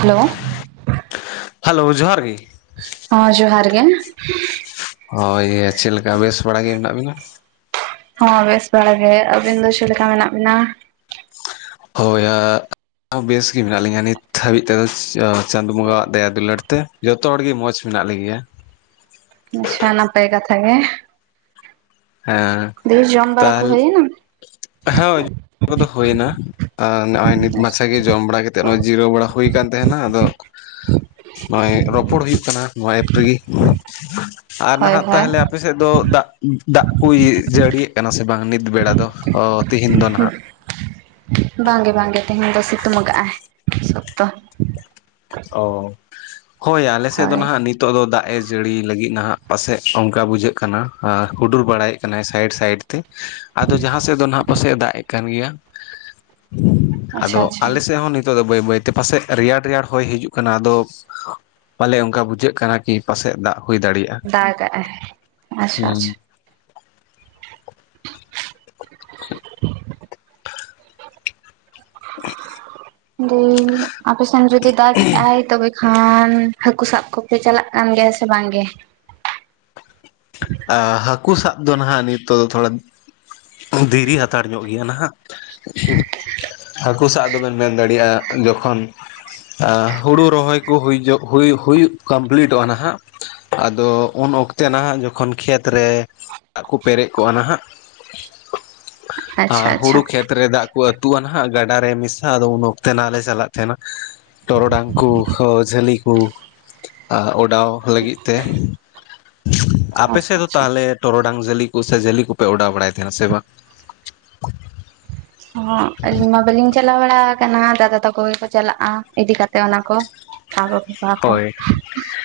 Hello. [inaudible] Hello ᱡᱚᱦᱟᱨ ᱜᱤ ᱾ ᱦᱚᱸ ᱡᱚᱦᱟᱨ ᱜᱮ ᱾ ᱦᱳᱭ ᱤᱭᱟᱹ ᱪᱮᱫ ᱞᱮᱠᱟ ᱵᱮᱥ ᱵᱟᱲᱟ ᱜᱮ ᱢᱮᱱᱟᱜ ᱵᱤᱱᱟ? ᱦᱚᱸ ᱵᱮᱥ ᱵᱟᱲᱟ ᱜᱮ ᱾ ᱟᱹᱵᱤᱱ ᱫᱚ ᱪᱮᱫ ᱞᱮᱠᱟ ᱢᱮᱱᱟᱜ ᱵᱤᱱᱟ? ᱦᱳᱭ ᱟ ᱵᱮᱥ ᱜᱮ ᱢᱮᱱᱟᱜ ᱞᱤᱧᱟᱹ ᱱᱤᱛ ᱦᱟᱹᱵᱤᱡ ᱛᱮᱫᱚ ᱪᱟᱸᱫᱳ ᱵᱚᱸᱜᱟᱣᱟᱜ ᱫᱟᱭᱟ ᱫᱩᱞᱟᱹᱲ ᱛᱮ ᱾ ᱡᱚᱛᱚ ᱦᱚᱲ ᱜᱮ ᱢᱚᱸᱡᱽ ᱢᱮᱱᱟᱜ ᱞᱮ ᱜᱮᱭᱟ ᱾ ᱟᱪᱪᱷᱟ ᱱᱟᱯᱟᱭ ᱠᱟᱛᱷᱟ ᱜᱮ ᱾ ᱦᱮᱸ ᱾ ᱫᱤᱭᱮ ᱡᱚᱢ ᱵᱟᱲᱟ ᱠᱚ ᱦᱩᱭ ᱮᱱᱟ? ᱦᱚᱭ [inaudible] ᱠᱚᱫᱚ ᱦᱩᱭ ᱮᱱᱟ᱾ ᱱᱚᱜ-ᱚᱭ ᱱᱤᱛ ᱢᱟᱪᱷᱟ ᱜᱮ ᱡᱚᱢ ᱵᱟᱲᱟ ᱠᱟᱛᱮᱫ ᱱᱚᱜ-ᱚᱭ ᱡᱤᱨᱟᱹᱣ ᱵᱟᱲᱟ ᱦᱩᱭ ᱠᱟᱱ ᱛᱟᱦᱮᱱᱟ ᱾ ᱟᱫᱚ ᱱᱚᱜ-ᱚᱭ ᱨᱚᱯᱚᱲ ᱦᱩᱭᱩᱜ ᱠᱟᱱᱟ ᱱᱚᱣᱟ ᱮᱯ ᱨᱮᱜᱤ ᱾ ᱟᱨ ᱦᱳᱭ ᱱᱟᱦᱟᱜ ᱦᱳᱭ ᱛᱟᱦᱚᱞᱮ ᱟᱯᱮ ᱥᱮᱫ ᱫᱚ ᱫᱟᱜ ᱫᱟᱜ ᱠᱩᱭ ᱡᱟᱹᱲᱤᱭᱮᱫ ᱠᱟᱱᱟ ᱥᱮ ᱵᱟᱝ ᱱᱤᱛ ᱵᱮᱲᱟ ᱫᱚ ᱚ ᱛᱮᱦᱮᱧ ᱫᱚ ᱱᱟᱦᱟᱜ? ᱵᱟᱝᱜᱮ ᱵᱟᱝᱜᱮ ᱛᱮᱦᱮᱧ ᱫᱚ ᱥᱤᱛᱩᱢ ᱟᱠᱟᱜᱼᱟᱭ ᱥᱚᱠᱛᱚ ᱾ ᱚ ᱾ [inaudible] ᱦᱳᱭ ᱟᱞᱮ ᱥᱮᱫ ᱫᱚ ᱦᱳᱭ ᱱᱟᱦᱟᱜ ᱱᱤᱛ ᱱᱤᱛᱚᱜ ᱫᱚ ᱫᱟᱜ ᱮ ᱡᱟᱹᱲᱤ ᱞᱟᱹᱜᱤᱫ ᱱᱟᱦᱟᱜ ᱯᱟᱥᱮᱡ ᱚᱱᱠᱟ ᱵᱩᱡᱷᱟᱹᱜ ᱠᱟᱱᱟ ᱾ ᱟ ᱦᱩᱰᱩᱨ ᱵᱟᱲᱟᱭᱮᱫ ᱠᱟᱱᱟᱭ ᱥᱟᱭᱤᱰ ᱥᱟᱭᱤᱰ ᱛᱮ ᱾ ᱟᱫᱚ ᱡᱟᱦᱟᱸ ᱥᱮᱫ ᱫᱚ ᱱᱟᱦᱟᱜ ᱯᱟᱥᱮᱡ ᱮ ᱫᱟᱜ ᱮᱫ ᱠᱟᱱ ᱜᱮᱭᱟ ᱾ [inaudible] ᱟᱪᱪᱷᱟ ᱟᱫᱚ ᱟᱪᱪᱷᱟ ᱟᱞᱮ ᱥᱮᱫ ᱦᱚᱸ ᱱᱤᱛᱚᱜ ᱫᱚ ᱵᱟᱹᱭ ᱵᱟᱹᱭᱛᱮ ᱯᱟᱥᱮᱡ ᱨᱮᱭᱟᱲ ᱨᱮᱭᱟᱲ ᱦᱚᱭ ᱦᱤᱡᱩᱜ ᱠᱟᱱᱟ ᱾ ᱟᱫᱚ ᱯᱟᱞᱮ ᱚᱱᱠᱟ ᱵᱩᱡᱷᱟᱹᱜ ᱠᱟᱱᱟ ᱠᱤ ᱯᱟᱥᱮᱫ ᱫᱟᱜ ᱦᱩᱭ ᱫᱟᱲᱮᱭᱟᱜ-ᱟ ᱫᱟᱜᱟᱜᱼᱟᱭ ᱾ [inaudible] ᱟᱪᱪᱷᱟ ᱦᱩᱸ ᱟᱪᱪᱷᱟ ᱾ [inaudible] [inaudible] [inaudible] ᱫᱤᱭᱮ ᱟᱯᱮ ᱥᱮᱱ ᱡᱩᱫᱤ ᱫᱟᱜᱽ ᱮᱫ ᱟᱭ ᱛᱚᱵᱮ ᱠᱷᱟᱱ ᱦᱟᱹᱠᱩ ᱥᱟᱵ ᱠᱚᱯᱮ ᱪᱟᱞᱟᱜ ᱠᱟᱱ ᱜᱮᱭᱟ ᱥᱮ ᱵᱟᱝ ᱜᱮ? ᱟ ᱦᱟᱹᱠᱩ ᱥᱟᱵ ᱫᱚ ᱱᱟᱦᱟᱜ ᱱᱤᱛᱚᱜ ᱫᱚ ᱛᱷᱚᱲᱟ ᱫᱮᱨᱤ ᱦᱟᱛᱟᱲ ᱧᱚᱜ ᱜᱮᱭᱟ ᱱᱟᱦᱟᱜ ᱾ [inaudible] [inaudible] ᱦᱟᱹᱠᱩ ᱥᱟᱵ ᱫᱚᱵᱮᱱ ᱢᱮᱱ ᱫᱟᱲᱮᱭᱟᱜ-ᱟ ᱡᱚᱠᱷᱚᱱ ᱟ ᱦᱩᱲᱩ ᱨᱚᱦᱚᱭ ᱠᱚ ᱦᱩᱭ ᱧᱚᱜ ᱦᱩᱭ ᱦᱩᱭᱩᱜ ᱠᱟᱢᱯᱤᱞᱤᱴᱚᱜ-ᱟ ᱱᱟᱦᱟᱜ ᱟᱫᱚ ᱩᱱ ᱚᱠᱛᱮ ᱱᱟᱦᱟᱜ ᱡᱚᱠᱷᱚᱱ ᱠᱷᱮᱛ ᱨᱮ ᱫᱟᱜ ᱠᱚ ᱯᱮᱨᱮᱡ ᱠᱚᱜ-ᱟ ᱱᱟᱦᱟᱜ ᱾ [inaudible] ᱟᱪᱪᱷᱟ ᱟᱨ ᱟᱪᱪᱷᱟ ᱦᱩᱲᱩ ᱠᱷᱮᱛ ᱨᱮ ᱫᱟᱜ ᱠᱚ ᱟᱹᱛᱩᱜ-ᱟ ᱱᱟᱦᱟᱜ ᱜᱟᱰᱟ ᱨᱮ ᱢᱮᱥᱟᱜ-ᱟ ᱟᱫᱚ ᱩᱱ ᱚᱠᱛᱮ ᱱᱟᱦᱟᱜ ᱞᱮ ᱪᱟᱞᱟᱜ ᱛᱟᱦᱮᱱᱟ ᱾ ᱴᱚᱨᱚᱰᱟᱝ ᱠᱚ [unintelligible] ᱡᱷᱟᱹᱞᱤ ᱠᱚ ᱾ ᱟ ᱚᱰᱟᱣ ᱞᱟᱹᱜᱤᱫ ᱛᱮ ᱾ [inaudible] ᱟᱯᱮ ᱟᱪᱪᱷᱟ ᱥᱮᱫ ᱫᱚ ᱟᱪᱪᱷᱟ ᱛᱟᱦᱚᱞᱮ ᱴᱚᱨᱚᱰᱟᱝ ᱡᱷᱟᱹᱞᱤ ᱠᱚ ᱥᱮ ᱡᱟᱹᱞᱤ ᱠᱚᱯᱮ ᱚᱰᱟᱣ ᱵᱟᱲᱟᱭᱮᱫ ᱛᱟᱦᱮᱱᱟ ᱥᱮ ᱵᱟᱝ? [inaudible] ᱚᱦᱚᱸᱜ ᱟᱹᱞᱤᱧ ᱢᱟ ᱵᱟᱹᱞᱤᱧ ᱪᱟᱞᱟᱣ ᱵᱟᱲᱟ ᱟᱠᱟᱱᱟ ᱫᱟᱫᱟ ᱛᱟᱠᱚ ᱜᱮᱠᱚ ᱪᱟᱞᱟᱜᱼᱟ, ᱤᱫᱤ ᱠᱟᱛᱮ ᱚᱱᱟ ᱠᱚ᱾ ᱥᱟᱵ ᱟᱹᱜᱩ ᱠᱚᱣᱟᱠᱚ ᱦᱳᱭ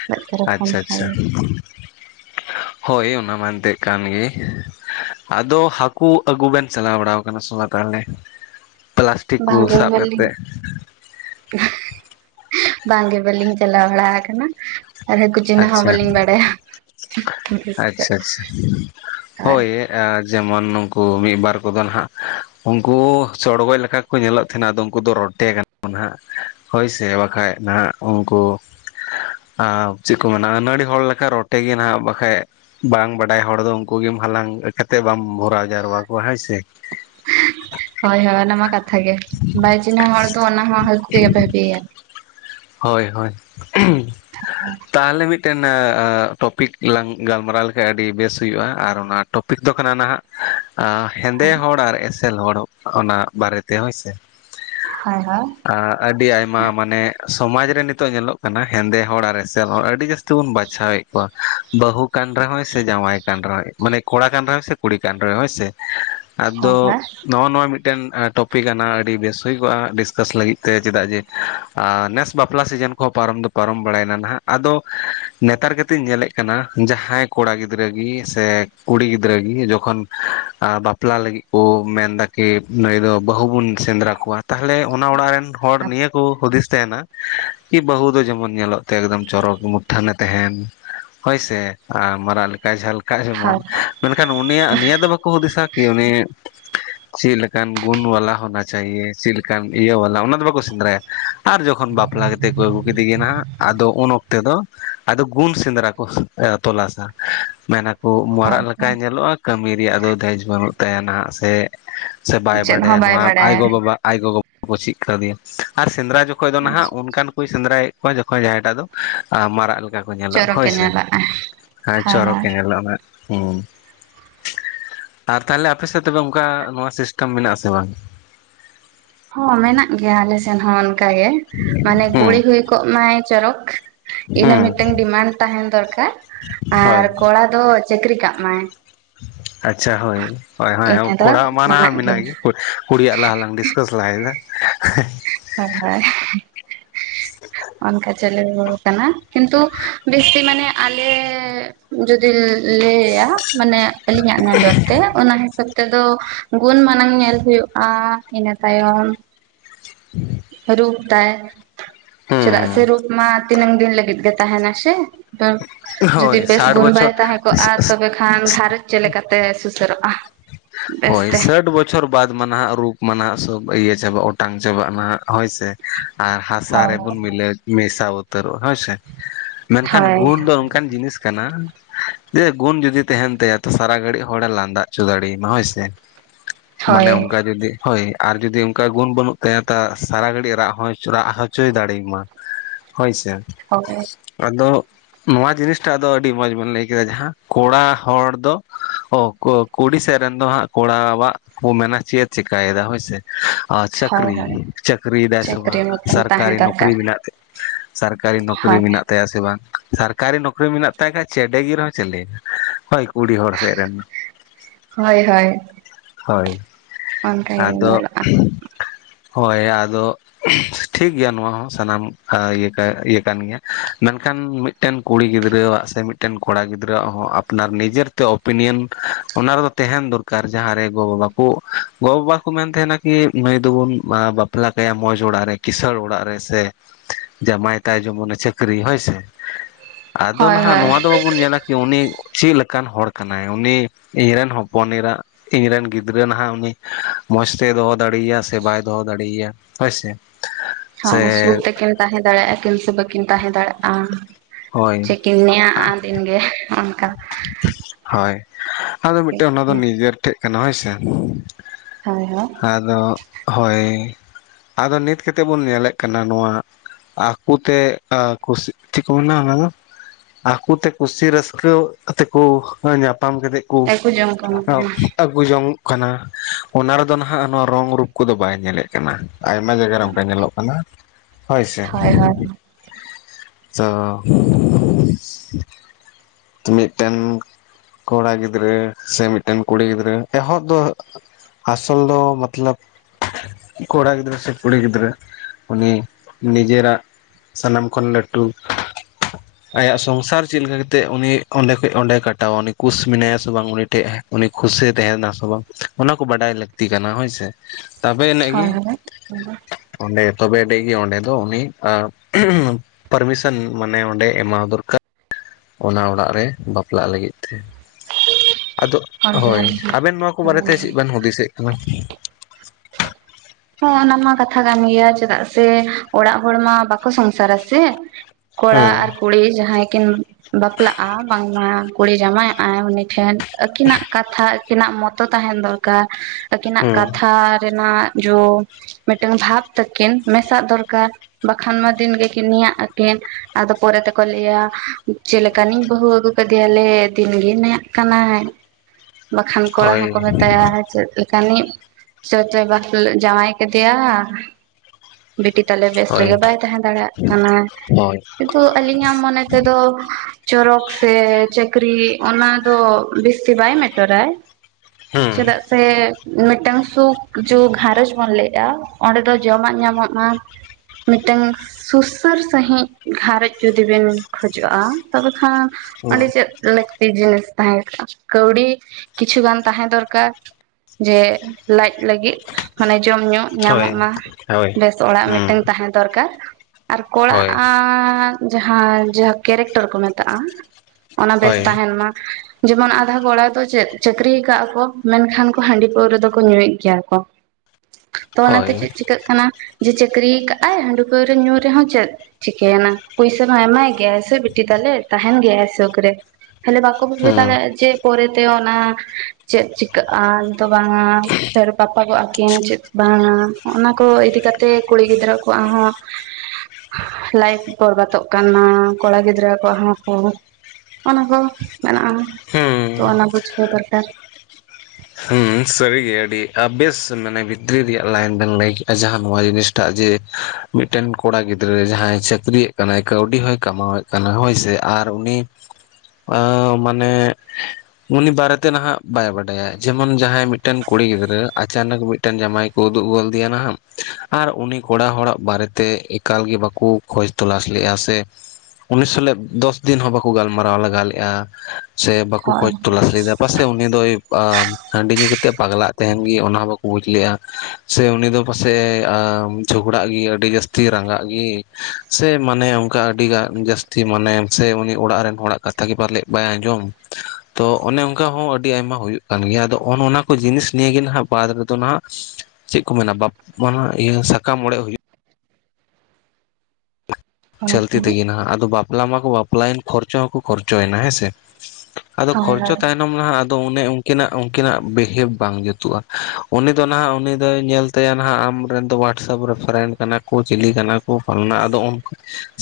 ᱫᱟᱜ ᱠᱚᱨᱮ ᱠᱷᱚᱱ ᱟᱪᱪᱷᱟ ᱦᱳᱭ᱾ ᱟᱪᱪᱷᱟ ᱦᱳᱭ ᱚᱱᱟ ᱢᱟ ᱮᱱᱛᱮᱫ ᱠᱟᱱ ᱜᱮ᱾ ᱟᱫᱚ ᱦᱟᱹᱠᱩ ᱟᱹᱜᱩ ᱵᱮᱱ ᱪᱟᱞᱟᱣ ᱵᱟᱲᱟᱣ ᱠᱟᱱᱟ ᱥᱮ ᱵᱟᱝ ᱛᱟᱦᱚᱞᱮ? ᱯᱞᱟᱥᱴᱤᱠ ᱠᱚ ᱥᱟᱵ ᱠᱟᱛᱮᱫ᱾ ᱵᱟᱝ ᱜᱮ ᱵᱟᱹᱞᱤᱧ ᱪᱟᱞᱟᱣ ᱵᱟᱲᱟ ᱟᱠᱟᱱᱟ᱾ ᱟᱨ ᱦᱟᱠᱩ ᱪᱤᱱᱟᱹ ᱦᱚᱸ ᱟᱪᱪᱷᱟ ᱵᱟᱹᱞᱤᱧ ᱵᱟᱲᱟᱭᱟ᱾ ᱟᱨ ᱟᱨ ᱡᱮᱢᱚᱱ ᱱᱩᱝᱠᱩ ᱢᱤᱫ ᱵᱟᱨ ᱠᱚᱫᱚ ᱱᱟᱦᱟᱜ ᱩᱱᱠᱩ ᱪᱚᱲᱜᱚᱡ ᱞᱮᱠᱟ ᱠᱚ ᱧᱮᱞᱚᱜ ᱛᱟᱦᱮᱱᱟ ᱟᱫᱚ ᱩᱱᱠᱩ ᱫᱚ ᱨᱚᱴᱮ ᱠᱟᱱᱟ ᱠᱚ ᱱᱟᱦᱟᱜ, ᱦᱳᱭ ᱥᱮ ᱵᱟᱠᱷᱟᱡ ᱱᱟᱦᱟᱜ ᱩᱱᱠᱩ ᱟ ᱪᱮᱫ ᱠᱚ ᱢᱮᱱᱟ ᱟᱹᱱᱟᱹᱲᱤ ᱦᱚᱲ ᱞᱮᱠᱟ ᱨᱚᱴᱮ ᱜᱮ ᱱᱟᱦᱱᱟᱜ ᱵᱟᱠᱷᱟᱡ ᱵᱟᱝ ᱵᱟᱰᱟᱭ ᱦᱚᱲ ᱫᱚ ᱩᱱᱠᱩ ᱜᱮᱢ ᱦᱟᱞᱟᱝ ᱠᱟᱛᱮᱫ ᱵᱟᱢ ᱵᱷᱚᱨᱟᱣ ᱡᱟᱨᱣᱟ ᱠᱚᱣᱟ ᱦᱳᱭ ᱥᱮ᱾ ᱦᱳᱭ ᱦᱳᱭ ᱟᱱᱟ ᱢᱟ ᱠᱷᱟᱛᱟ ᱜᱮ, ᱵᱟᱭ ᱪᱤᱱᱦᱟᱹᱣ ᱦᱚᱲ ᱫᱚ ᱚᱱᱟ ᱦᱚᱸ ᱦᱟᱹᱠᱩ ᱜᱮ ᱵᱷᱟᱜᱤᱭᱟ᱾ ᱦᱳᱭ ᱦᱳᱭ, ᱦᱳᱭ ᱛᱟᱦᱚᱞᱮ ᱢᱤᱫ ᱴᱮᱱ ᱴᱚᱯᱤᱠ ᱞᱟᱝ ᱜᱟᱞᱢᱟᱨᱟᱣ ᱞᱮᱠᱷᱟᱡ ᱟᱹᱰᱤ ᱵᱮᱥ ᱦᱩᱭᱩᱜᱼᱟ ᱟᱨ ᱚᱱᱟ ᱴᱚᱯᱤᱠ ᱫᱚ ᱠᱟᱱᱟ ᱱᱟᱦᱟᱜ ᱟ ᱦᱮᱸᱫᱮ ᱦᱳᱭ ᱦᱚᱲ ᱟᱨ ᱮᱥᱮᱞ ᱦᱚᱲ ᱚᱱᱟ ᱵᱟᱨᱮ ᱛᱮ ᱦᱳᱭ ᱥᱮ, ᱦᱳᱭ ᱦᱳᱭ ᱦᱳᱭ ᱟ ᱟᱹᱰᱤ ᱟᱭᱢᱟ ᱢᱟᱱᱮ ᱥᱚᱢᱟᱡ ᱨᱮ ᱱᱤᱛᱚᱜ ᱧᱮᱞᱚᱜ ᱠᱟᱱᱟ ᱦᱮᱸᱫᱮ ᱦᱚᱲ ᱟᱨ ᱮᱥᱮᱞ ᱦᱚᱲ ᱟᱹᱰᱤ ᱡᱟᱹᱥᱛᱤ ᱵᱚᱱ ᱵᱟᱪᱷᱟᱣ ᱮᱫ ᱠᱚᱣᱟ ᱵᱟᱹᱦᱩ ᱠᱟᱱ ᱨᱮᱦᱚᱸᱭ ᱥᱮ ᱡᱟᱶᱟᱭ ᱠᱟᱱ ᱨᱮᱦᱚᱸᱭ ᱢᱟᱱᱮ ᱠᱚᱲᱟ ᱠᱟᱱ ᱨᱮᱦᱚᱸᱭ ᱥᱮ ᱠᱩᱲᱤ ᱠᱟᱱ ᱨᱮᱦᱚᱸ ᱦᱳᱭ ᱥᱮ᱾ ᱟᱫᱚ ᱱᱚᱜᱼᱚ ᱱᱚᱣᱟ ᱢᱤᱫ ᱴᱮᱱ ᱴᱚᱯᱤᱠ ᱟᱱᱟ ᱟᱹᱰᱤ ᱵᱮᱥ ᱦᱩᱭ ᱠᱚᱜ-ᱟ ᱰᱤᱥᱠᱟᱥ ᱞᱟᱹᱜᱤᱫ ᱛᱮ ᱪᱮᱫᱟᱜ ᱡᱮ ᱟ ᱱᱮᱥ ᱵᱟᱯᱞᱟ ᱥᱤᱡᱤᱱ ᱠᱚᱦᱚᱸ ᱯᱟᱨᱚᱢ ᱫᱚ ᱯᱟᱨᱚᱢ ᱵᱟᱲᱟᱭᱮᱱᱟ ᱱᱟᱦᱟᱜ ᱟᱫᱚ ᱱᱮᱛᱟᱨ ᱠᱟᱛᱤᱧ ᱧᱮᱞᱮᱫ ᱠᱟᱱᱟ ᱡᱟᱦᱟᱸᱭ ᱠᱚᱲᱟ ᱜᱤᱫᱽᱨᱟᱹᱜ ᱜᱤ ᱥᱮ ᱠᱩᱲᱤ ᱜᱤᱫᱽᱨᱟᱹᱜ ᱜᱤ ᱡᱚᱠᱷᱚᱱ ᱵᱟᱯᱞᱟ ᱞᱟᱹᱜᱤᱫ ᱠᱚ ᱢᱮᱱᱫᱟ ᱠᱤ ᱱᱩᱭ ᱫᱚ ᱵᱟᱹᱦᱩ ᱵᱩᱱ ᱥᱮᱸᱫᱽᱨᱟ ᱠᱚᱣᱟ᱾ ᱛᱟᱦᱚᱞᱮ ᱚᱱᱟ ᱚᱲᱟᱜ ᱨᱮᱱ ᱦᱚᱲ ᱱᱤᱭᱟᱹ ᱠᱚ ᱦᱩᱫᱤᱥ ᱛᱟᱦᱮᱱᱟ ᱠᱤ ᱵᱟᱹᱦᱩ ᱫᱚ ᱡᱮᱢᱚᱱ ᱧᱮᱞᱚᱜ ᱛᱮ ᱮᱠᱫᱚᱢ ᱪᱚᱨᱚᱠ ᱢᱩᱴᱷᱟᱹᱱᱮ ᱛᱟᱦᱮᱱ ᱦᱳᱭ ᱥᱮ ᱟᱨ ᱢᱟᱨᱟᱜ ᱞᱮᱠᱟᱭ ᱡᱷᱟᱞ ᱠᱟᱜ ᱡᱮᱢᱚᱱ, ᱢᱮᱱᱠᱷᱟᱱ ᱩᱱᱤᱭᱟᱜ ᱱᱤᱭᱟᱹ ᱫᱚ ᱵᱟᱠᱚ ᱦᱩᱫᱤᱥᱟ ᱠᱤ ᱩᱱᱤ ᱪᱮᱫ ᱞᱮᱠᱟᱱ ᱜᱩᱱ ᱵᱟᱞᱟ ᱦᱳᱱᱟ ᱪᱟᱭᱭᱮ ᱪᱮᱫ ᱞᱮᱠᱟᱱ ᱤᱭᱟᱹ ᱵᱟᱞᱟ ᱚᱱᱟ ᱫᱚ ᱵᱟᱠᱚ ᱥᱮᱸᱫᱽᱨᱟᱭᱟ᱾ ᱟᱨ ᱡᱚᱠᱷᱚᱱ ᱵᱟᱯᱞᱟ ᱠᱟᱛᱮ ᱠᱚ ᱟᱹᱜᱩ ᱠᱮᱫᱮᱭᱟ ᱱᱟᱦᱟᱜ ᱟᱫᱚ ᱩᱱ ᱚᱠᱛᱮ ᱫᱚ ᱟᱫᱚ ᱜᱩᱱ ᱥᱮᱸᱫᱽᱨᱟ ᱠᱚ ᱮ ᱛᱚᱞᱟᱥᱟ ᱢᱮᱱᱟ ᱠᱚ ᱢᱟᱨᱟᱜ ᱦᱳᱭ ᱞᱮᱠᱟᱭ ᱧᱮᱞᱚᱜ-ᱟ ᱠᱟᱹᱢᱤ ᱨᱮᱭᱟᱜ ᱫᱚ ᱫᱮᱡ ᱵᱟᱹᱱᱩᱜ ᱛᱟᱭᱟ ᱱᱟᱦᱟᱜ ᱥᱮ, ᱥᱮ ᱵᱟᱭ ᱪᱮᱫ ᱵᱟᱰᱟᱭᱟ ᱦᱚᱸ ᱵᱟᱭ ᱱᱚᱣᱟ ᱟᱭ ᱵᱟᱲᱟᱭᱟ ᱜᱚ ᱵᱟᱵᱟ ᱟᱭ ᱜᱚ ᱵᱟᱵᱟ [inaudible] ᱪᱮᱫ ᱠᱟᱣᱫᱮᱭᱟ ᱟᱨ ᱥᱮᱸᱫᱽᱨᱟ ᱡᱚ ᱠᱷᱚᱡ ᱫᱚ ᱱᱟᱦᱟᱜ ᱚᱱᱠᱟᱱ ᱠᱚᱭ ᱥᱮᱸᱫᱽᱨᱟᱭᱮᱫ ᱠᱚᱣᱟ ᱡᱚᱠᱷᱚᱱ ᱡᱟᱦᱟᱸᱭ ᱴᱟᱜ ᱫᱚ ᱟ ᱢᱟᱨᱟᱜ ᱞᱮᱠᱟ ᱠᱚ ᱧᱮᱞᱚᱜ ᱪᱚᱨᱚᱠᱮ ᱦᱳᱭ ᱥᱮ, ᱧᱮᱞᱟᱜᱼᱟ ᱦᱮᱸ ᱦᱳᱭ ᱦᱳᱭ ᱪᱚᱨᱚᱠᱮ ᱧᱮᱞᱚᱜ-ᱟ ᱱᱟᱜ ᱦᱩᱸ᱾ ᱟᱨ ᱛᱟᱦᱚᱞᱮ ᱟᱯᱮ ᱥᱮᱫ ᱛᱚᱵᱮ ᱚᱱᱠᱟ ᱱᱚᱣᱟ ᱥᱤᱥᱴᱮᱢ ᱢᱮᱱᱟᱜ-ᱟ ᱥᱮ ᱵᱟᱝ? ᱦᱚᱸ ᱢᱮᱱᱟᱜ ᱜᱮᱭᱟ ᱟᱞᱮ ᱥᱮᱱ ᱦᱚᱸ ᱚᱱᱠᱟ ᱜᱮ ᱢᱟᱱᱮ ᱦᱩᱸ ᱠᱩᱲᱤ ᱦᱩᱭ ᱠᱚᱜ ᱢᱟᱭ ᱪᱚᱨᱚᱠ᱾ ᱤᱱᱟᱹ ᱦᱩᱸ ᱢᱤᱫᱴᱟᱝ ᱰᱤᱢᱟᱱᱰ ᱛᱟᱦᱮᱱ ᱫᱚᱨᱠᱟᱨ ᱟᱨ ᱦᱳᱭ ᱠᱚᱲᱟ ᱫᱚ ᱪᱟᱹᱠᱨᱤ ᱠᱟᱜ ᱢᱟᱭ᱾ ᱟᱪᱪᱷᱟ ᱦᱳᱭ, ᱦᱳᱭ ᱤᱱᱟᱹ ᱦᱳᱭ ᱫᱚ ᱠᱚᱲᱟᱣᱟᱜ ᱢᱟ ᱱᱟᱦᱟᱜ ᱜᱮᱭᱟ ᱢᱮᱱᱟᱜ ᱜᱮ᱾ ᱠᱩᱲᱤᱭᱟᱜ ᱞᱟᱦᱟ ᱞᱟᱝ ᱰᱤᱥᱠᱟᱥ ᱞᱟᱦᱟᱭᱮᱫᱟ᱾ ᱦᱳᱭ ᱦᱳᱭ᱾ ᱚᱱᱠᱟ ᱪᱟᱹᱞᱩ ᱠᱟᱱᱟ ᱠᱤᱱᱛᱩ ᱵᱮᱥᱤ ᱢᱟᱱᱮ ᱟᱞᱮ ᱡᱩᱫᱤ ᱞᱟᱹᱭᱟ ᱢᱟᱱᱮ ᱟᱹᱞᱤᱧᱟᱜ ᱱᱚᱡᱚᱨ ᱛᱮ, ᱚᱱᱟ ᱦᱤᱥᱟᱹᱵ ᱛᱮᱫᱚ ᱜᱩᱱ ᱢᱟᱱᱟᱝ ᱧᱮᱞ ᱦᱩᱭᱩᱜ-ᱟ ᱤᱱᱟᱹ ᱛᱟᱭᱚᱢ [inaudible] ᱨᱩᱯ ᱛᱟᱭ, ᱦᱩᱸ ᱪᱮᱫᱟᱜ ᱦᱩᱸ ᱥᱮ ᱨᱩᱯ ᱢᱟ ᱛᱤᱱᱟᱹᱝ ᱫᱤᱱ ᱞᱟᱹᱜᱤᱫ ᱜᱮ ᱛᱟᱦᱮᱱᱟ ᱥᱮ᱾ ᱛᱚ ᱡᱩᱫᱤ ᱦᱳᱭ ᱵᱮᱥ ᱥᱟᱴ ᱜᱩᱱ ᱵᱚᱪᱷᱚᱨ ᱵᱟᱭ ᱛᱟᱦᱮᱸ ᱠᱚᱜ-ᱟ, ᱛᱚᱵᱮ ᱠᱷᱟᱱ ᱜᱷᱟᱨᱚᱸᱡᱽ ᱪᱮᱫ ᱞᱮᱠᱟᱛᱮ ᱥᱩᱥᱟᱹᱨᱚᱜ-ᱟ᱾ ᱵᱮᱥ ᱦᱳᱭ ᱛᱮ᱾ ᱥᱟᱴ ᱵᱚᱪᱷᱚᱨ ᱵᱟᱫ ᱢᱟ ᱱᱟᱦᱟᱜ ᱨᱩᱯ ᱢᱟ, ᱱᱟᱦᱟᱜ ᱥᱚᱵ ᱤᱭᱟᱹ ᱪᱟᱵᱟᱜ ᱚᱴᱟᱝ ᱪᱟᱵᱟᱜ-ᱟ, ᱱᱟᱦᱟᱜ ᱦᱳᱭᱥᱮ ᱟᱨ ᱦᱟᱥᱟ ᱦᱳᱭ ᱨᱮᱵᱚᱱ ᱢᱤᱞᱟᱹ ᱢᱮᱥᱟ, ᱩᱛᱟᱹᱨᱚᱜ ᱦᱮᱸᱥᱮ ᱢᱮᱱᱠᱷᱟᱱ ᱦᱳᱭ ᱜᱩᱱ ᱫᱚ ᱚᱱᱠᱟᱱ ᱡᱤᱱᱤᱥ ᱠᱟᱱᱟ ᱡᱮ ᱜᱩᱱ ᱡᱩᱫᱤ ᱛᱟᱦᱮᱱ ᱛᱟᱭᱟ, ᱛᱚ ᱥᱟᱨᱟ ᱜᱷᱟᱹᱲᱤᱡ ᱦᱚᱲ ᱮ ᱞᱟᱸᱫᱟ ᱦᱚᱪᱚ ᱫᱟᱲᱮᱭᱟᱢᱟ, ᱦᱳᱭ ᱥᱮ᱾ [inaudible] [inaudible] ᱢᱟᱱᱮ ᱚᱱᱠᱟ ᱡᱩᱫᱤ ᱦᱳᱭ ᱟᱨ ᱡᱩᱫᱤ ᱚᱱᱠᱟ ᱜᱩᱱ ᱵᱟᱹᱱᱩᱜ ᱛᱟᱭᱟ ᱛᱚ, ᱥᱟᱨᱟ ᱜᱷᱟᱹᱲᱤᱡ ᱨᱟᱜ ᱦᱚᱸᱭ ᱪᱚ ᱨᱟᱜ ᱦᱚᱪᱚᱭ ᱫᱟᱲᱮᱭᱟᱢᱟ᱾ ᱦᱳᱭ ᱥᱮ᱾ ᱳᱦ [unintelligible] ᱟᱫᱚ ᱱᱚᱣᱟ ᱡᱤᱱᱤᱥᱴᱟᱜ ᱫᱚ ᱟᱹᱰᱤ ᱢᱚᱸᱡᱽ ᱵᱮᱱ ᱞᱟᱹᱭ ᱠᱮᱫᱟ, ᱡᱟᱦᱟᱸ ᱠᱚᱲᱟ ᱦᱚᱲ ᱫᱚ ᱦᱚᱠᱚ ᱠᱩᱲᱤ ᱥᱮᱫ ᱨᱮᱱ ᱫᱚ ᱦᱟᱸᱜ ᱠᱚᱲᱟᱣᱟᱜ ᱠᱚ ᱢᱮᱱᱟ, ᱪᱮᱫ ᱮ ᱪᱮᱠᱟᱭᱮᱫᱟ ᱦᱳᱭᱥᱮ᱾ ᱟᱨ ᱦᱳᱭ ᱪᱟᱹᱠᱨᱤ, ᱦᱳᱭ ᱪᱟᱹᱠᱨᱤ ᱫᱟᱭ ᱥᱮ ᱪᱟᱹᱠᱨᱤ ᱵᱟᱝ ᱢᱤᱫᱴᱟᱝ ᱛᱟᱦᱮᱸ ᱥᱟᱨᱠᱟᱨᱤ ᱫᱚᱨᱠᱟᱨ ᱱᱚᱠᱨᱤ ᱢᱮᱱᱟᱜ ᱛᱮ ᱥᱟᱨᱠᱟᱨᱤ ᱱᱚᱠᱨᱤ ᱦᱳᱭ ᱢᱮᱱᱟᱜ ᱛᱟᱭᱟ ᱥᱮ ᱵᱟᱝ? ᱥᱟᱨᱠᱟᱨᱤ ᱱᱚᱠᱨᱤ ᱢᱮᱱᱟᱜ ᱛᱟᱭ ᱠᱷᱟᱡ, ᱪᱮᱰᱮ ᱜᱮ ᱨᱮᱦᱚᱸ ᱪᱟᱹᱞᱮᱭᱟ ᱦᱳᱭ᱾ ᱠᱩᱲᱤ ᱦᱚᱲ ᱥᱮᱫ ᱨᱮᱱ ᱦᱳᱭ ᱦᱳᱭ ᱦᱳᱭ᱾ ᱚᱱᱠᱟ ᱜᱮ ᱟᱫᱚ ᱧᱮᱞᱚᱜᱼᱟ ᱦᱳᱭ ᱟᱫᱚ ᱴᱷᱤᱠᱜᱮᱭᱟ ᱱᱚᱣᱟ ᱦᱚᱸ ᱥᱟᱱᱟᱢ ᱤᱭᱟᱹ ᱠᱟ ᱤᱭᱟᱹ ᱠᱟᱱ ᱜᱮᱭᱟ, ᱢᱮᱱᱠᱷᱟᱱ ᱢᱤᱫᱴᱮᱱ ᱠᱩᱲᱤ ᱜᱤᱫᱽᱨᱟᱹᱣᱟᱜ ᱥᱮ ᱢᱤᱫᱴᱮᱱ ᱠᱩᱲᱤ ᱜᱤᱫᱨᱟᱹᱜ ᱥᱮ, ᱢᱤᱫᱴᱮᱱ ᱠᱚᱲᱟ ᱜᱤᱫᱽᱨᱟᱹᱣᱟᱜ ᱦᱚᱸ ᱟᱯᱱᱟᱨ ᱱᱤᱡᱮᱨ ᱛᱮ ᱚᱯᱤᱱᱤᱭᱚᱱ ᱚᱱᱟ ᱨᱮ ᱫᱚ ᱛᱟᱦᱮᱱ ᱫᱚᱨᱠᱟᱨ ᱡᱟᱦᱟᱸ ᱨᱮ, ᱜᱚ ᱵᱟᱵᱟ ᱠᱚ ᱜᱚ ᱵᱟᱵᱟ ᱠᱚ ᱢᱮᱱ ᱛᱟᱦᱮᱱᱟ ᱠᱤ ᱢᱟᱹᱭ ᱫᱚᱵᱚᱱ ᱵᱟ ᱵᱟᱯᱞᱟ ᱠᱟᱭᱟ ᱢᱚᱸᱡᱽ ᱚᱲᱟᱜ ᱨᱮ, ᱠᱤᱥᱟᱹᱲ ᱚᱲᱟᱜ ᱨᱮ ᱥᱮ, ᱡᱟᱢᱟᱭ ᱛᱟᱭ ᱡᱮᱢᱚᱱᱮ ᱪᱟᱹᱠᱨᱤ ᱦᱳᱭ ᱥᱮ᱾ ᱟᱫᱚ ᱦᱳᱭ ᱱᱟᱦᱟᱸᱜ ᱦᱳᱭ ᱱᱚᱣᱟ ᱫᱚ ᱵᱟᱵᱚᱱ ᱧᱮᱞᱟ ᱡᱮ ᱩᱱᱤ ᱪᱮᱫ ᱞᱮᱠᱟᱱ ᱦᱚᱲ ᱠᱟᱱᱟᱭ, ᱩᱱᱤ ᱤᱧ ᱨᱮᱱ ᱦᱚᱯᱚᱱ ᱮᱨᱟ ᱤᱧ ᱨᱮᱱ ᱜᱤᱫᱽᱨᱟᱹ ᱱᱟᱦᱟᱸᱜ ᱩᱱᱤ ᱢᱚᱸᱡᱽ ᱛᱮ ᱫᱚᱦᱚ ᱫᱟᱲᱮᱭᱼᱭᱟ, ᱥᱮ ᱵᱟᱭ ᱫᱚᱦᱚ ᱫᱟᱲᱮᱭᱼᱭᱟ ᱦᱳᱭᱥᱮ᱾ ᱦᱚᱸ ᱥᱩᱠ ᱛᱮᱠᱤᱱ ᱛᱟᱦᱮᱸ ᱫᱟᱲᱮᱭᱟᱜᱼᱟ, ᱠᱤᱱ ᱥᱮ ᱵᱟᱹᱠᱤᱱ ᱛᱟᱦᱮᱸ ᱫᱟᱲᱮᱭᱟᱜᱼᱟ᱾ ᱦᱳᱭ ᱪᱮᱠᱤᱱ ᱱᱮᱭᱟᱜᱼᱟ, ᱫᱤᱱ ᱜᱮ ᱚᱱᱠᱟ᱾ ᱦᱳᱭ ᱟᱫᱚ ᱢᱤᱫᱴᱮᱱ ᱚᱱᱟ ᱫᱚ, ᱱᱤᱡᱮᱨ ᱴᱷᱮᱡ ᱠᱟᱱᱟ ᱦᱳᱭ ᱥᱮ᱾ ᱦᱳᱭ, ᱦᱳᱭ᱾ ᱟᱫᱚ ᱦᱳᱭ, ᱟᱫᱚ ᱱᱤᱛ ᱠᱟᱛᱮᱫ ᱵᱚᱱ ᱧᱮᱞᱮᱫ ᱠᱟᱱᱟ ᱱᱚᱣᱟ ᱟᱠᱚ ᱛᱮ ᱠᱩᱥᱤ ᱪᱮᱫ ᱠᱚ ᱢᱮᱱᱟ ᱚᱱᱟ ᱫᱚ, ᱟᱠᱚ ᱛᱮ ᱠᱩᱥᱤ ᱨᱟᱹᱥ ᱠᱟᱹᱣ ᱠᱟᱛᱮᱫ ᱠᱚ ᱧᱟᱯᱟᱢ ᱠᱟᱛᱮᱜ ᱠᱚ ᱮᱠᱩ ᱡᱚᱝ ᱠᱟᱱᱟ ᱦᱳᱭ ᱟᱜᱩ ᱡᱚᱝ ᱠᱟᱱᱟ, ᱚᱱᱟ ᱨᱮ ᱫᱚ ᱱᱟᱦᱟᱜ ᱱᱚᱣᱟ ᱨᱚᱝ ᱨᱩᱯ ᱠᱚ ᱫᱚ ᱵᱟᱭ ᱧᱮᱞᱮᱫ ᱠᱟᱱᱟ, ᱟᱭᱢᱟ ᱡᱟᱭᱜᱟ ᱨᱮ ᱚᱱᱠᱟ ᱧᱮᱞᱚᱜ ᱠᱟᱱᱟ ᱦᱳᱭ ᱥᱮ᱾ ᱛᱚ ᱢᱤᱫᱴᱮᱱ ᱠᱚᱲᱟ ᱜᱤᱫᱽᱨᱟᱹ, ᱥᱮ ᱢᱤᱫᱴᱮᱱ ᱠᱩᱲᱤ ᱜᱤᱫᱽᱨᱟᱹ ᱮᱦᱚᱵ ᱫᱚ ᱟᱥᱚᱞ ᱫᱚ ᱢᱚᱛᱞᱟᱵ ᱠᱚᱲᱟ ᱜᱤᱫᱨᱟᱹ ᱥᱮ ᱠᱩᱲᱤ ᱜᱤᱫᱨᱟᱹ, ᱩᱱᱤ ᱱᱤᱡᱮᱨᱟᱜ ᱥᱟᱱᱟᱢ ᱠᱷᱚᱱ ᱞᱟᱹᱴᱩ, ᱟᱭᱟᱜ ᱥᱚᱝᱥᱟᱨ ᱪᱮᱫ ᱞᱮᱠᱟ ᱠᱟᱛᱮᱜ, ᱩᱱᱤ ᱚᱸᱰᱮ ᱠᱷᱚᱡ ᱚᱸᱰᱮᱭ ᱠᱟᱴᱟᱣᱟ, ᱩᱱᱤ ᱠᱩᱥ ᱢᱮᱱᱟᱭᱟ ᱥᱮ ᱵᱟᱝ ᱩᱱᱤ ᱴᱷᱮᱡ, ᱩᱱᱤ ᱠᱷᱩᱥ ᱛᱟᱦᱮᱱᱟ ᱥᱮ ᱵᱟᱝ ᱚᱱᱟ ᱠᱚ ᱵᱟᱰᱟᱭ ᱞᱟᱹᱠ ᱞᱟᱹᱠᱛᱤ ᱠᱟᱱᱟ ᱦᱳᱭᱥᱮ, ᱛᱚᱵᱮ ᱟᱹᱱᱟᱹᱜ ᱜᱮ ᱦᱳᱭ ᱦᱳᱭ ᱚᱸᱰᱮ ᱛᱚᱵᱮ ᱟᱱᱤᱧ ᱚᱸᱰᱮ ᱫᱚ ᱩᱱᱤ ᱟᱜ ᱯᱟᱨᱢᱤᱥᱚᱱ ᱢᱟᱱᱮ ᱚᱸᱰᱮ ᱮᱢᱟᱣ ᱫᱚᱨᱠᱟᱨ, ᱚᱱᱟ ᱚᱲᱟᱜ ᱨᱮ ᱵᱟᱯᱞᱟᱜ ᱞᱟᱹᱜᱤᱫ ᱛᱮ᱾ ᱟᱫᱚ ᱦᱳᱭ ᱟᱵᱮᱱ ᱱᱚᱣᱟ ᱠᱚ ᱦᱮᱸ ᱵᱟᱨᱮᱛᱮ, ᱪᱮᱫ ᱵᱮᱱ ᱦᱩᱫᱤᱥᱮᱫ ᱠᱟᱱᱟ? ᱦᱚᱸ ᱚᱱᱟ ᱢᱟ ᱠᱟᱛᱷᱟ ᱠᱟᱱ ᱜᱮᱭᱟ ᱪᱮᱫᱟᱜ ᱥᱮ ᱚᱲᱟᱜ ᱦᱚᱲ ᱢᱟ ᱵᱟᱠᱚ ᱥᱚᱝᱥᱟᱨᱟ ᱥᱮ? ᱠᱚᱲᱟ ᱦᱮᱸ ᱟᱨ ᱠᱩᱲᱤ ᱡᱟᱦᱟᱸᱭ ᱠᱤᱱ, ᱵᱟᱯᱞᱟᱜᱼᱟ ᱵᱟᱝ ᱢᱟ ᱠᱩᱲᱤ ᱡᱟᱶᱟᱭᱚᱜᱼᱟᱭ ᱩᱱᱤ ᱴᱷᱮᱱ ᱟᱹᱠᱤᱱᱟᱜ ᱠᱟᱛᱷᱟ, ᱟᱠᱤᱱᱟᱜ ᱢᱚᱛᱚ ᱛᱟᱦᱮᱱ ᱫᱚᱨᱠᱟᱨ ᱟᱠᱤᱱᱟᱜ ᱦᱮᱸ ᱠᱟᱛᱷᱟ ᱨᱮᱱᱟᱜ ᱡᱚ, ᱢᱤᱫᱴᱟᱱ ᱵᱷᱟᱵᱽ ᱛᱟᱹᱠᱤᱱ ᱢᱮᱥᱟᱜ ᱫᱚᱨᱠᱟᱨ, ᱵᱟᱠᱷᱟᱱ ᱢᱟ ᱫᱤᱱ ᱜᱮ ᱠᱤᱱ ᱱᱮᱭᱟᱜ ᱟᱹᱠᱤᱱ ᱟᱫᱚ ᱯᱚᱨᱮ ᱛᱮ ᱠᱚ ᱞᱟᱹᱭᱟ ᱪᱮᱫ ᱞᱮᱠᱟᱱᱤᱧ ᱵᱟᱹᱦᱩ ᱟᱹᱜᱩ ᱠᱮᱫᱮᱭᱟᱞᱮ ᱫᱤᱱ ᱜᱮ ᱱᱮᱭᱟᱜ ᱠᱟᱱᱟᱭ ᱵᱟᱠᱷᱟᱱ ᱠᱚᱲᱟ ᱦᱳᱭ ᱦᱚᱸᱠᱚ ᱢᱮᱛᱟᱭᱟ ᱪᱮᱫ, [inaudible] ᱡᱟᱣᱟᱭ ᱠᱮᱫᱮᱭᱟ, ᱵᱤᱴᱤ ᱛᱟᱞᱮ ᱵᱮᱥ ᱦᱳᱭ ᱨᱮᱜᱮ ᱵᱟᱭ ᱛᱟᱦᱮᱸ ᱫᱟᱲᱮᱭᱟᱜ ᱠᱟᱱᱟ ᱦᱳᱭ ᱾ ᱛᱳ ᱟᱹᱞᱤᱧᱟᱜ ᱢᱚᱱᱮ ᱛᱮ ᱫᱚ, ᱪᱚᱨᱚᱠ ᱥᱮ ᱪᱟᱹᱠᱨᱤ ᱚᱱᱟ ᱫᱚ [inaudible] ᱛᱚᱨᱟᱭ ᱦᱮᱸ ᱪᱮᱫᱟᱜ ᱥᱮ, ᱢᱤᱫᱴᱟᱝ ᱥᱩᱠ ᱡᱩᱜᱽ ᱜᱷᱟᱨᱚᱸᱡᱽ ᱵᱚᱱ ᱞᱟᱹᱭ ᱮᱜᱼᱟ ᱚᱸᱰᱮ ᱫᱚ ᱡᱚᱢᱟᱜ ᱧᱟᱢᱚᱜᱼᱢᱟ, ᱢᱤᱫ ᱴᱟᱝ ᱥᱩᱥᱟᱹᱨ ᱥᱟᱺᱦᱤᱡ ᱜᱷᱟᱨᱚᱸᱡᱽ ᱡᱩᱫᱤ ᱵᱤᱱ ᱠᱷᱚᱡᱚᱜᱼᱟ ᱛᱚᱵᱮ ᱠᱷᱟᱱ, ᱦᱮᱸ ᱚᱸᱰᱮ ᱪᱮᱫ ᱞᱟᱹᱠᱛᱤ ᱡᱤᱱᱤᱥ ᱛᱟᱦᱮᱸ ᱠᱟᱹᱣᱰᱤ, ᱠᱤᱪᱷᱩ ᱜᱟᱱ ᱛᱟᱦᱮᱸ ᱫᱚᱨᱠᱟᱨ ᱡᱮ ᱞᱟᱡ ᱞᱟᱹᱜᱤᱫ, ᱢᱟᱱᱮ ᱡᱚᱢ ᱧᱩ ᱦᱳᱭ ᱧᱟᱢᱚᱜ ᱢᱟ ᱦᱳᱭ ᱵᱮᱥ ᱚᱲᱟᱜ ᱦᱩᱸ ᱢᱤᱫᱴᱟᱝ ᱛᱟᱦᱮᱸ ᱫᱚᱨᱠᱟᱨ, ᱟᱨ ᱦᱳᱭ ᱠᱚᱲᱟ-ᱟᱜ ᱡᱟᱦᱟᱸ ᱡᱟᱦᱟᱸ ᱠᱮᱨᱮᱠᱴᱚᱨ ᱠᱚ ᱢᱮᱛᱟᱜᱼᱟ, ᱚᱱᱟ ᱵᱮᱥ ᱦᱳᱭ ᱛᱟᱦᱮᱱ ᱢᱟ, ᱡᱮᱢᱚᱱ ᱟᱫᱷᱟ ᱜᱚᱲᱟ ᱛᱚ ᱪᱮᱫ ᱪᱟᱹᱠᱨᱤ ᱟᱠᱟᱫᱼᱟ ᱠᱚ ᱢᱮᱱᱠᱷᱟᱱ ᱠᱚ ᱦᱟᱺᱰᱤ ᱯᱟᱹᱣᱨᱟᱹ ᱫᱚᱠᱚ ᱧᱩᱭᱮᱫ ᱜᱮᱭᱟ ᱠᱚ ᱾ ᱛᱚ ᱚᱱᱟ ᱛᱮ ᱦᱳᱭ ᱪᱮᱫ ᱪᱤᱠᱟᱹᱜ ᱠᱟᱱᱟ ᱡᱮ ᱪᱟᱹᱠᱨᱤ ᱠᱟᱜᱼ ᱟᱭ ᱦᱟᱺᱰᱤ ᱯᱟᱹᱣᱨᱟᱹ ᱧᱩᱨ ᱨᱮᱦᱚᱸ ᱪᱮᱫ? ᱪᱤᱠᱟᱹᱭᱮᱱᱟ, ᱯᱩᱭᱥᱟ ᱢᱟ ᱮᱢᱟᱭ ᱜᱮᱭᱟ ᱥᱮ ᱵᱤᱴᱤ ᱛᱟᱞᱮ ᱛᱟᱦᱮᱱ ᱜᱮᱭᱟ ᱥᱩᱠ ᱨᱮ, ᱛᱟᱦᱚᱞᱮ ᱵᱟᱠᱚ ᱵᱩᱡᱟᱹᱣ ᱦᱩᱸ ᱫᱟᱲᱮᱭᱟᱜᱼᱟ ᱡᱮ ᱯᱚᱨᱮ ᱛᱮ ᱚᱱᱟ ᱪᱮᱫ ᱪᱤᱠᱟᱹᱜᱼᱟ ᱫᱚ ᱵᱟᱝᱟ, ᱯᱮᱨᱮ ᱯᱟᱯᱟᱜᱚᱜ-ᱟ ᱟᱹᱠᱤᱱ ᱪᱮᱫ ᱵᱟᱝᱟ ᱚᱱᱟ ᱠᱚ ᱤᱫᱤ ᱠᱟᱛᱮ ᱠᱩᱲᱤ ᱜᱤᱫᱽᱨᱟᱹ ᱠᱚᱣᱟᱜ ᱦᱚᱸ ᱞᱟᱭᱤᱯᱷ ᱵᱚᱨᱵᱟᱫᱚᱜ ᱠᱟᱱᱟ ᱠᱚᱲᱟ ᱜᱤᱫᱽᱨᱟᱹ ᱠᱚᱣᱟᱜ ᱦᱚᱸ, ᱚᱱᱟ ᱫᱚ ᱢᱮᱱᱟᱜᱼᱟ, ᱛᱚ ᱦᱩᱸ ᱚᱱᱟ ᱵᱩᱡᱷᱟᱹᱣ ᱫᱚᱨᱠᱟᱨ, ᱦᱩᱸ ᱥᱟᱹᱨᱤ ᱜᱮ ᱟᱹᱰᱤ ᱵᱮᱥ ᱢᱟᱱᱮ ᱵᱷᱤᱛᱨᱤ ᱨᱮᱭᱟᱜ ᱞᱟᱭᱤᱱ ᱵᱮᱱ ᱞᱟᱹᱭ ᱠᱮᱜᱼᱟ ᱡᱟᱦᱟᱸ ᱱᱚᱣᱟ ᱡᱤᱱᱤᱥᱴᱟᱜ ᱡᱮ, ᱢᱤᱫ ᱴᱮᱱ ᱠᱚᱲᱟ ᱜᱤᱫᱽᱨᱟᱹ ᱡᱟᱦᱟᱸ ᱪᱟᱹᱠᱨᱤᱭᱮᱜ ᱠᱟᱱᱟᱭ ᱠᱟᱹᱣᱰᱤ ᱦᱚᱭ ᱠᱟᱢᱟᱣᱮᱜ ᱠᱟᱱᱟ ᱦᱳᱭ ᱥᱮ ᱟᱨ ᱩᱱᱤ ᱢᱟᱱᱮ ᱩᱱᱤ ᱵᱟᱨᱮ ᱛᱮ ᱱᱟᱦᱟᱜ ᱵᱟᱭ ᱵᱟᱰᱟᱭᱟ ᱡᱮ ᱡᱮᱢᱚᱱ ᱡᱟᱦᱟᱸᱭ ᱢᱤᱫ ᱴᱮᱱ ᱠᱩᱲᱤ ᱜᱤᱫᱽᱨᱟᱹ ᱟᱪᱟᱠ ᱢᱤᱫ ᱴᱮᱱ ᱡᱟᱢᱟᱭ ᱠᱚ ᱩᱫᱩᱜ ᱜᱚᱫ ᱟᱫᱮᱭᱟ ᱱᱟᱦᱟᱜ, ᱟᱨ ᱩᱱᱤ ᱠᱚᱲᱟ ᱦᱚᱲᱟᱜ ᱵᱟᱨᱮ ᱛᱮ ᱮᱠᱟᱞ ᱜᱮ ᱵᱟᱠᱚ ᱠᱷᱚᱡᱽ ᱛᱚᱞᱟᱥ ᱞᱮᱜᱼᱟ ᱥᱮ, ᱩᱱᱤ ᱥᱟᱞᱮ ᱫᱚᱥ ᱫᱤᱱ ᱦᱚᱸ ᱵᱟᱠᱚ ᱜᱟᱞᱢᱟᱨᱟᱣ ᱞᱟᱜᱟ ᱞᱮᱫᱼᱟ, ᱥᱮ ᱵᱟᱠᱚ ᱦᱳᱭ ᱠᱷᱚᱡᱽ ᱛᱚᱞᱟᱥ ᱞᱮᱫᱟ ᱯᱟᱥᱮ ᱩᱱᱤ ᱫᱚᱭ, ᱦᱟᱺᱰᱤ ᱧᱩ ᱠᱟᱛᱮᱫ ᱯᱟᱜᱽᱞᱟᱜ ᱛᱟᱦᱮᱱ ᱜᱮ ᱚᱱᱟ ᱦᱚᱸ ᱵᱟᱠᱚ ᱵᱩᱡᱽᱞᱮᱜᱼᱟ ᱥᱮ ᱩᱱᱤ ᱫᱚ ᱯᱟᱥᱮ ᱡᱷᱚᱜᱽᱲᱟᱜ ᱜᱮ ᱟᱹᱰᱤ ᱡᱟᱹᱥᱛᱤ ᱨᱟᱸᱜᱟᱜ ᱜᱮ ᱥᱮ ᱢᱟᱱᱮ ᱚᱱᱠᱟ ᱟᱹᱰᱤ ᱜᱟ ᱡᱟᱹᱥᱛᱤ, ᱛᱤ ᱢᱟᱱᱮ ᱥᱮ ᱩᱱᱤ ᱚᱲᱟᱜ ᱨᱮᱱ ᱦᱚᱲᱟᱜ ᱠᱟᱛᱷᱟ ᱜᱮ ᱯᱟᱞᱮᱫ ᱵᱟᱭ ᱟᱸᱡᱚᱢ ᱛᱚ ᱚᱱᱮ ᱚᱱᱠᱟ ᱦᱚᱸ ᱟᱹᱰᱤ ᱟᱭᱢᱟ ᱦᱩᱭᱩᱜ ᱠᱟᱱᱟ ᱠᱟᱱ ᱜᱮᱭᱟ ᱟᱫᱚ ᱚᱱᱟ ᱠᱚ ᱡᱤᱱᱤᱥ ᱱᱤᱭᱮ ᱜᱮ ᱱᱟᱦᱟᱜ ᱵᱟᱫᱽ ᱨᱮᱫᱚ ᱦᱟᱱᱟᱜ ᱪᱮᱫ ᱠᱚ ᱢᱮᱱᱟ ᱵᱟᱯ ᱢᱟᱱᱟ ᱤᱭᱟᱹ ᱥᱟᱠᱟᱢ ᱚᱲᱮᱡ ᱦᱩᱭᱩᱜ, ᱦᱳᱭ ᱪᱟᱞᱛᱤ ᱦᱳᱭ ᱛᱮᱜᱮ ᱱᱟᱟᱜ ᱟᱫᱚ ᱵᱟᱯᱞᱟ ᱢᱟᱠᱚ ᱵᱟᱯᱞᱟᱭᱮᱱ ᱠᱷᱚᱨᱪᱚ ᱦᱚᱸᱠᱚ ᱠᱷᱚᱨᱪᱚᱭᱮᱱᱟ ᱦᱮᱸ ᱥᱮ, ᱟᱫᱚ ᱦᱳᱭ ᱦᱳᱭ ᱠᱷᱚᱨᱪᱚ ᱦᱳᱭ ᱛᱟᱭᱱᱚᱢ, ᱱᱟᱦᱟᱜ ᱟᱫᱚ ᱚᱱᱮ ᱩᱱᱠᱤᱱᱟᱜ ᱩᱱᱠᱤᱱᱟᱜ ᱵᱤᱦᱮᱵᱽ ᱵᱟᱝ ᱡᱩᱛᱩᱜᱼᱟ ᱩᱱᱤ ᱫᱚ ᱱᱟᱦᱟᱜ ᱩᱱᱤ ᱫᱚᱭ ᱧᱮᱞ ᱛᱮ ᱱᱟᱦᱟᱜ ᱟᱢᱨᱮᱱ ᱫᱚ ᱳᱣᱟᱴᱥᱮᱯ ᱨᱮ ᱯᱷᱨᱮᱱᱰ ᱠᱟᱱᱟ ᱠᱚ ᱪᱮᱞᱮ ᱠᱟᱱᱟ ᱠᱚ ᱯᱟᱞᱱᱟ ᱟᱫᱚ ᱩᱱ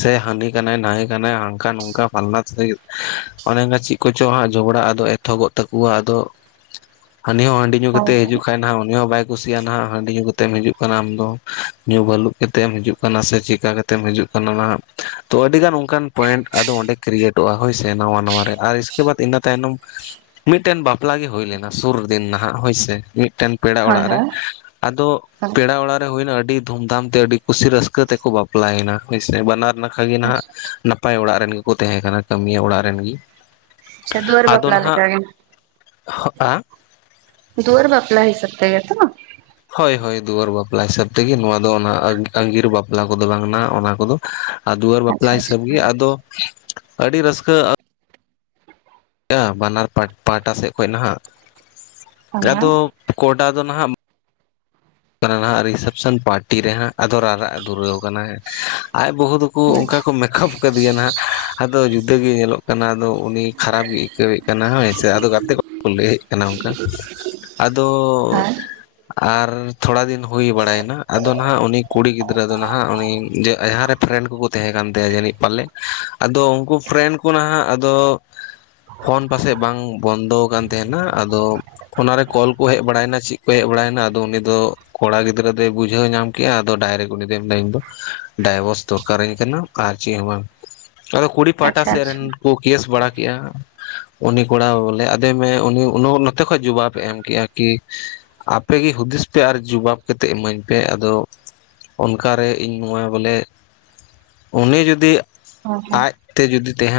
ᱥᱮ ᱦᱟᱹᱱᱤ ᱠᱟᱱᱟᱭ ᱱᱟᱹᱭ ᱠᱟᱱᱟᱭ ᱦᱟᱝᱠᱟ ᱱᱚᱝᱠᱟ ᱯᱷᱟᱱᱟ ᱥᱮ ᱚᱱᱮ ᱚᱝᱠᱟ ᱪᱮᱫ ᱠᱚᱪᱚ ᱦᱟᱸᱜ ᱡᱷᱚᱜᱽᱲᱟ ᱟᱫᱚ ᱮᱛᱚᱦᱚᱵᱚᱜ ᱛᱟᱠᱚᱣᱟ ᱟᱫᱚ ᱦᱟᱱᱤ ᱦᱚᱸ ᱦᱟᱺᱰᱤ, ᱧᱩ ᱦᱳᱭ ᱦᱳᱭ ᱠᱟᱛᱮᱫ ᱦᱤᱡᱩᱜ ᱠᱷᱟᱡ ᱦᱟᱜ ᱩᱱᱤ ᱦᱚᱸ ᱵᱟᱭ ᱠᱩᱥᱤᱭᱟᱜᱼᱟ ᱱᱟᱦᱟᱜ ᱦᱟᱺᱰᱤ ᱧᱩ ᱠᱟᱛᱮᱢ ᱦᱤᱡᱩᱜ ᱠᱟᱱᱟ ᱟᱢ ᱫᱚ ᱧᱩ ᱵᱟᱹᱞᱩᱜ ᱠᱟᱛᱮ ᱮᱢ ᱦᱤᱡᱩᱜ ᱠᱟᱱᱟ ᱥᱮ ᱪᱤᱠᱟ ᱠᱟᱛᱮᱢ ᱦᱤᱡᱩᱜ ᱚᱱᱟ ᱛᱚ ᱟᱹᱰᱤᱜᱟᱱ ᱚᱱᱠᱟᱱ ᱯᱚᱭᱮᱱᱴ ᱟᱫᱚ ᱚᱸᱰᱮ ᱠᱨᱤᱭᱮᱴᱚᱜᱼᱟ ᱦᱳᱭᱥᱮ ᱱᱟᱣᱟ ᱱᱟᱣᱟ ᱨᱮ ᱟᱨ ᱤᱥᱠᱮ ᱵᱟᱫᱽ ᱤᱱᱟᱹ ᱛᱟᱭᱱᱚᱢ ᱢᱤᱫ ᱴᱮᱱ ᱵᱟᱯᱞᱟ ᱜᱮ ᱦᱩᱭ ᱞᱮᱱᱟ ᱥᱩᱨ ᱫᱤᱱ ᱱᱟᱦᱟᱜ ᱦᱳᱭᱥᱮ, ᱢᱤᱫ ᱴᱮᱱ ᱯᱮᱲᱟ ᱦᱳᱭ ᱚᱲᱟᱜ ᱨᱮ, ᱦᱳᱭ ᱟᱫᱚ ᱦᱳᱭ ᱦᱳᱭ ᱯᱮᱲᱟ ᱚᱲᱟᱜ ᱨᱮ ᱦᱩᱭᱱᱟ ᱟᱹᱰᱤ ᱫᱷᱩᱢ ᱫᱷᱟᱢ ᱛᱮ ᱟᱹᱰᱤ ᱠᱩᱥᱤ ᱨᱟᱹᱥᱠᱟᱹ ᱛᱮᱠᱚ ᱵᱟᱯᱞᱟᱭᱮᱱᱟ ᱦᱭᱥᱮ, ᱵᱟᱱᱟᱨ ᱱᱟᱠᱷᱟ ᱜᱮ ᱱᱟᱦᱟᱜ ᱦᱳᱭ ᱱᱟᱯ ᱱᱟᱯᱟᱭ ᱚᱲᱟᱜ ᱨᱮᱱ ᱜᱮᱠᱚ ᱛᱟᱸᱦᱮ ᱠᱟᱱᱟ ᱠᱟᱹᱢᱤᱭᱟᱹ ᱚᱲᱟᱜ ᱨᱮᱱ ᱜᱮ, ᱟᱪᱪᱷᱟ ᱫᱩᱣᱟᱹᱨ ᱟᱫᱚ ᱵᱟᱯᱞᱟ ᱱᱟᱦᱟᱜ ᱞᱮᱠᱟ ᱜᱮ ᱦᱚᱜᱼᱟ ᱫᱩᱣᱟᱨ ᱵᱟᱯᱞᱟ ᱦᱤᱥᱟᱹᱵ ᱛᱮᱜᱮ ᱛᱚ ᱵᱟᱝ? ᱦᱳᱭ ᱦᱳᱭ ᱫᱩᱣᱟᱹᱨ ᱵᱟᱯᱞᱟ ᱦᱤᱥᱟᱹᱵ ᱛᱮᱜᱮ, ᱱᱚᱣᱟ ᱫᱚ ᱚᱱᱟ ᱟᱜᱤᱨ ᱵᱟᱯᱞᱟ ᱠᱚᱫᱚ ᱵᱟᱝ ᱠᱟᱱᱟ ᱚᱱᱟ ᱠᱚᱫᱚ᱾ ᱟ ᱫᱩᱣᱟᱹᱨ ᱵᱟᱯᱞᱟ ᱟᱪᱪᱷᱟ ᱦᱤᱥᱟᱹᱵ ᱜᱮ ᱟᱪᱪᱷᱟ ᱟᱫᱚ ᱟᱹᱰᱤ ᱨᱟᱹᱥᱠᱟᱹ ᱵᱟᱱᱟᱨ ᱯᱟᱴ ᱯᱟᱦᱴᱟ ᱥᱮᱫ ᱠᱷᱚᱡ ᱱᱟᱦᱟᱜ, ᱦᱮᱸ ᱦᱮᱸ ᱟᱫᱚ ᱠᱚᱰᱟ ᱫᱚ ᱱᱟᱦᱟᱜ ᱠᱟᱱᱟ ᱱᱟᱜ ᱨᱤᱥᱮᱯᱥᱚᱱ ᱯᱟᱨᱴᱤ ᱨᱮᱦᱟᱸᱜ ᱟᱫᱚ ᱨᱟᱨᱟᱜ ᱮ ᱫᱷᱩᱨᱟᱹᱣ ᱟᱠᱟᱱᱟ ᱦᱮᱸ, ᱟᱡ ᱵᱟᱹᱦᱩ ᱫᱚᱠᱚ ᱚᱱᱠᱟ ᱠᱚ ᱢᱮᱠᱟᱯ ᱢᱮᱞᱟᱳ ᱠᱟᱫᱤᱭᱟ ᱱᱟᱦᱟᱜ, ᱟᱫᱚ ᱡᱩᱫᱟᱹ ᱜᱮ ᱧᱮᱞᱚᱜ ᱠᱟᱱᱟ ᱟᱫᱚ ᱩᱱᱤ ᱠᱷᱟᱨᱟᱯ ᱜᱮᱭ ᱟᱹᱤᱠᱟᱹᱣᱮᱫ ᱠᱟᱱᱟ ᱦᱳ ᱥᱮ ᱟᱫᱚ ᱜᱟᱛᱮ ᱠᱚ ᱠᱚ ᱞᱟᱹᱭᱮᱫ ᱠᱟᱱᱟ ᱚᱱᱠᱟ, ᱟᱫᱚ ᱟᱨ ᱛᱷᱚᱲᱟ ᱫᱤᱱ ᱦᱩᱭ ᱵᱟᱲᱟᱭᱮᱱᱟ ᱟᱫᱚ ᱱᱟᱦᱟᱜ ᱩᱱᱤ ᱠᱩᱲᱤ ᱜᱤᱫᱽ ᱜᱤᱫᱽᱨᱟᱹ ᱫᱚ ᱱᱟᱦᱟᱜ ᱩᱱᱤ ᱡᱮ ᱟ‌ ᱡᱟᱦᱟᱸ ᱨᱮ ᱯᱷᱨᱮᱱᱰ ᱠᱚᱠᱚ ᱛᱟᱦᱮᱸ ᱠᱟᱱ ᱛᱟᱭᱟ ᱡᱟᱹᱱᱤᱡ ᱯᱟᱞᱮ ᱟᱫᱚ ᱩᱱᱠᱩ ᱯᱷᱨᱮᱱᱰ ᱠᱩ ᱱᱟᱦᱟᱸᱜ ᱟᱫᱚ ᱯᱷᱳᱱ ᱯᱟᱥᱮᱡ ᱵᱟᱝ ᱵᱚᱱᱫᱚᱣ ᱠᱟᱱ ᱛᱟᱦᱮᱱᱟ ᱟᱫᱚ ᱚᱱᱟ ᱨᱮ ᱠᱚᱞ ᱠᱚ ᱦᱮᱡ ᱵᱟᱲᱟᱭᱱᱟ ᱪᱤᱜ ᱠᱚ ᱦᱮᱡ ᱵᱟᱲᱟᱭᱱᱟ ᱟᱫᱚ ᱩᱱᱤ ᱫᱚ ᱠᱚᱲᱟ ᱜᱤᱫᱽᱨᱟᱹ ᱫᱚᱭ ᱵᱩᱡᱷᱟᱹᱣ ᱧᱟᱢ ᱠᱮᱜ-ᱟ ᱟᱫᱚ ᱰᱟᱭᱨᱮᱠᱴ ᱩᱱᱤ ᱫᱚᱭ ᱢᱮᱱ ᱫᱟ ᱤᱧ ᱫᱚ ᱰᱟᱭᱵᱚᱨᱥ ᱫᱚᱨᱠᱟᱨᱟᱹᱧ ᱠᱟᱱᱟ᱾ ᱟᱨ ᱪᱮᱜ ᱦᱚᱸ ᱵᱟᱝ ᱟᱫᱚ ᱠᱩᱲᱤ ᱯᱟᱦᱴᱟ ᱟᱪᱪᱷᱟ ᱥᱮᱜ ᱟᱪᱪᱷᱟ ᱨᱮᱱ ᱠᱚ ᱠᱮᱥ ᱵᱟᱲᱟ ᱠᱮᱜ-ᱟ᱾ ᱩᱱᱤ ᱠᱚᱲᱟ ᱵᱚᱞᱮ ᱟᱫᱮᱭ ᱢᱮᱭ ᱩᱱᱤᱭ ᱚᱱᱚ ᱱᱚᱛᱮ ᱠᱷᱚᱡ ᱡᱩᱵᱟᱯ‌ᱮ ᱮᱢ ᱠᱮᱜᱼᱟ ᱠᱤ ᱟᱯᱮ ᱜᱮ ᱦᱩᱫᱤᱥ ᱯᱮ ᱟᱨ ᱡᱩᱵᱟᱵᱽ ᱠᱟᱛᱮᱜ ᱤᱢᱟᱹᱧ ᱯᱮ, ᱟᱫᱚ ᱚᱱᱠᱟ ᱨᱮ ᱤᱧ ᱱᱚᱣᱟ ᱵᱚᱞᱮ ᱩᱱᱤ ᱡᱩᱫᱤ ᱦᱮᱸ ᱦᱮᱸ ᱟᱡ ᱛᱮ ᱡᱩᱫᱤ ᱛᱟᱸᱦᱮ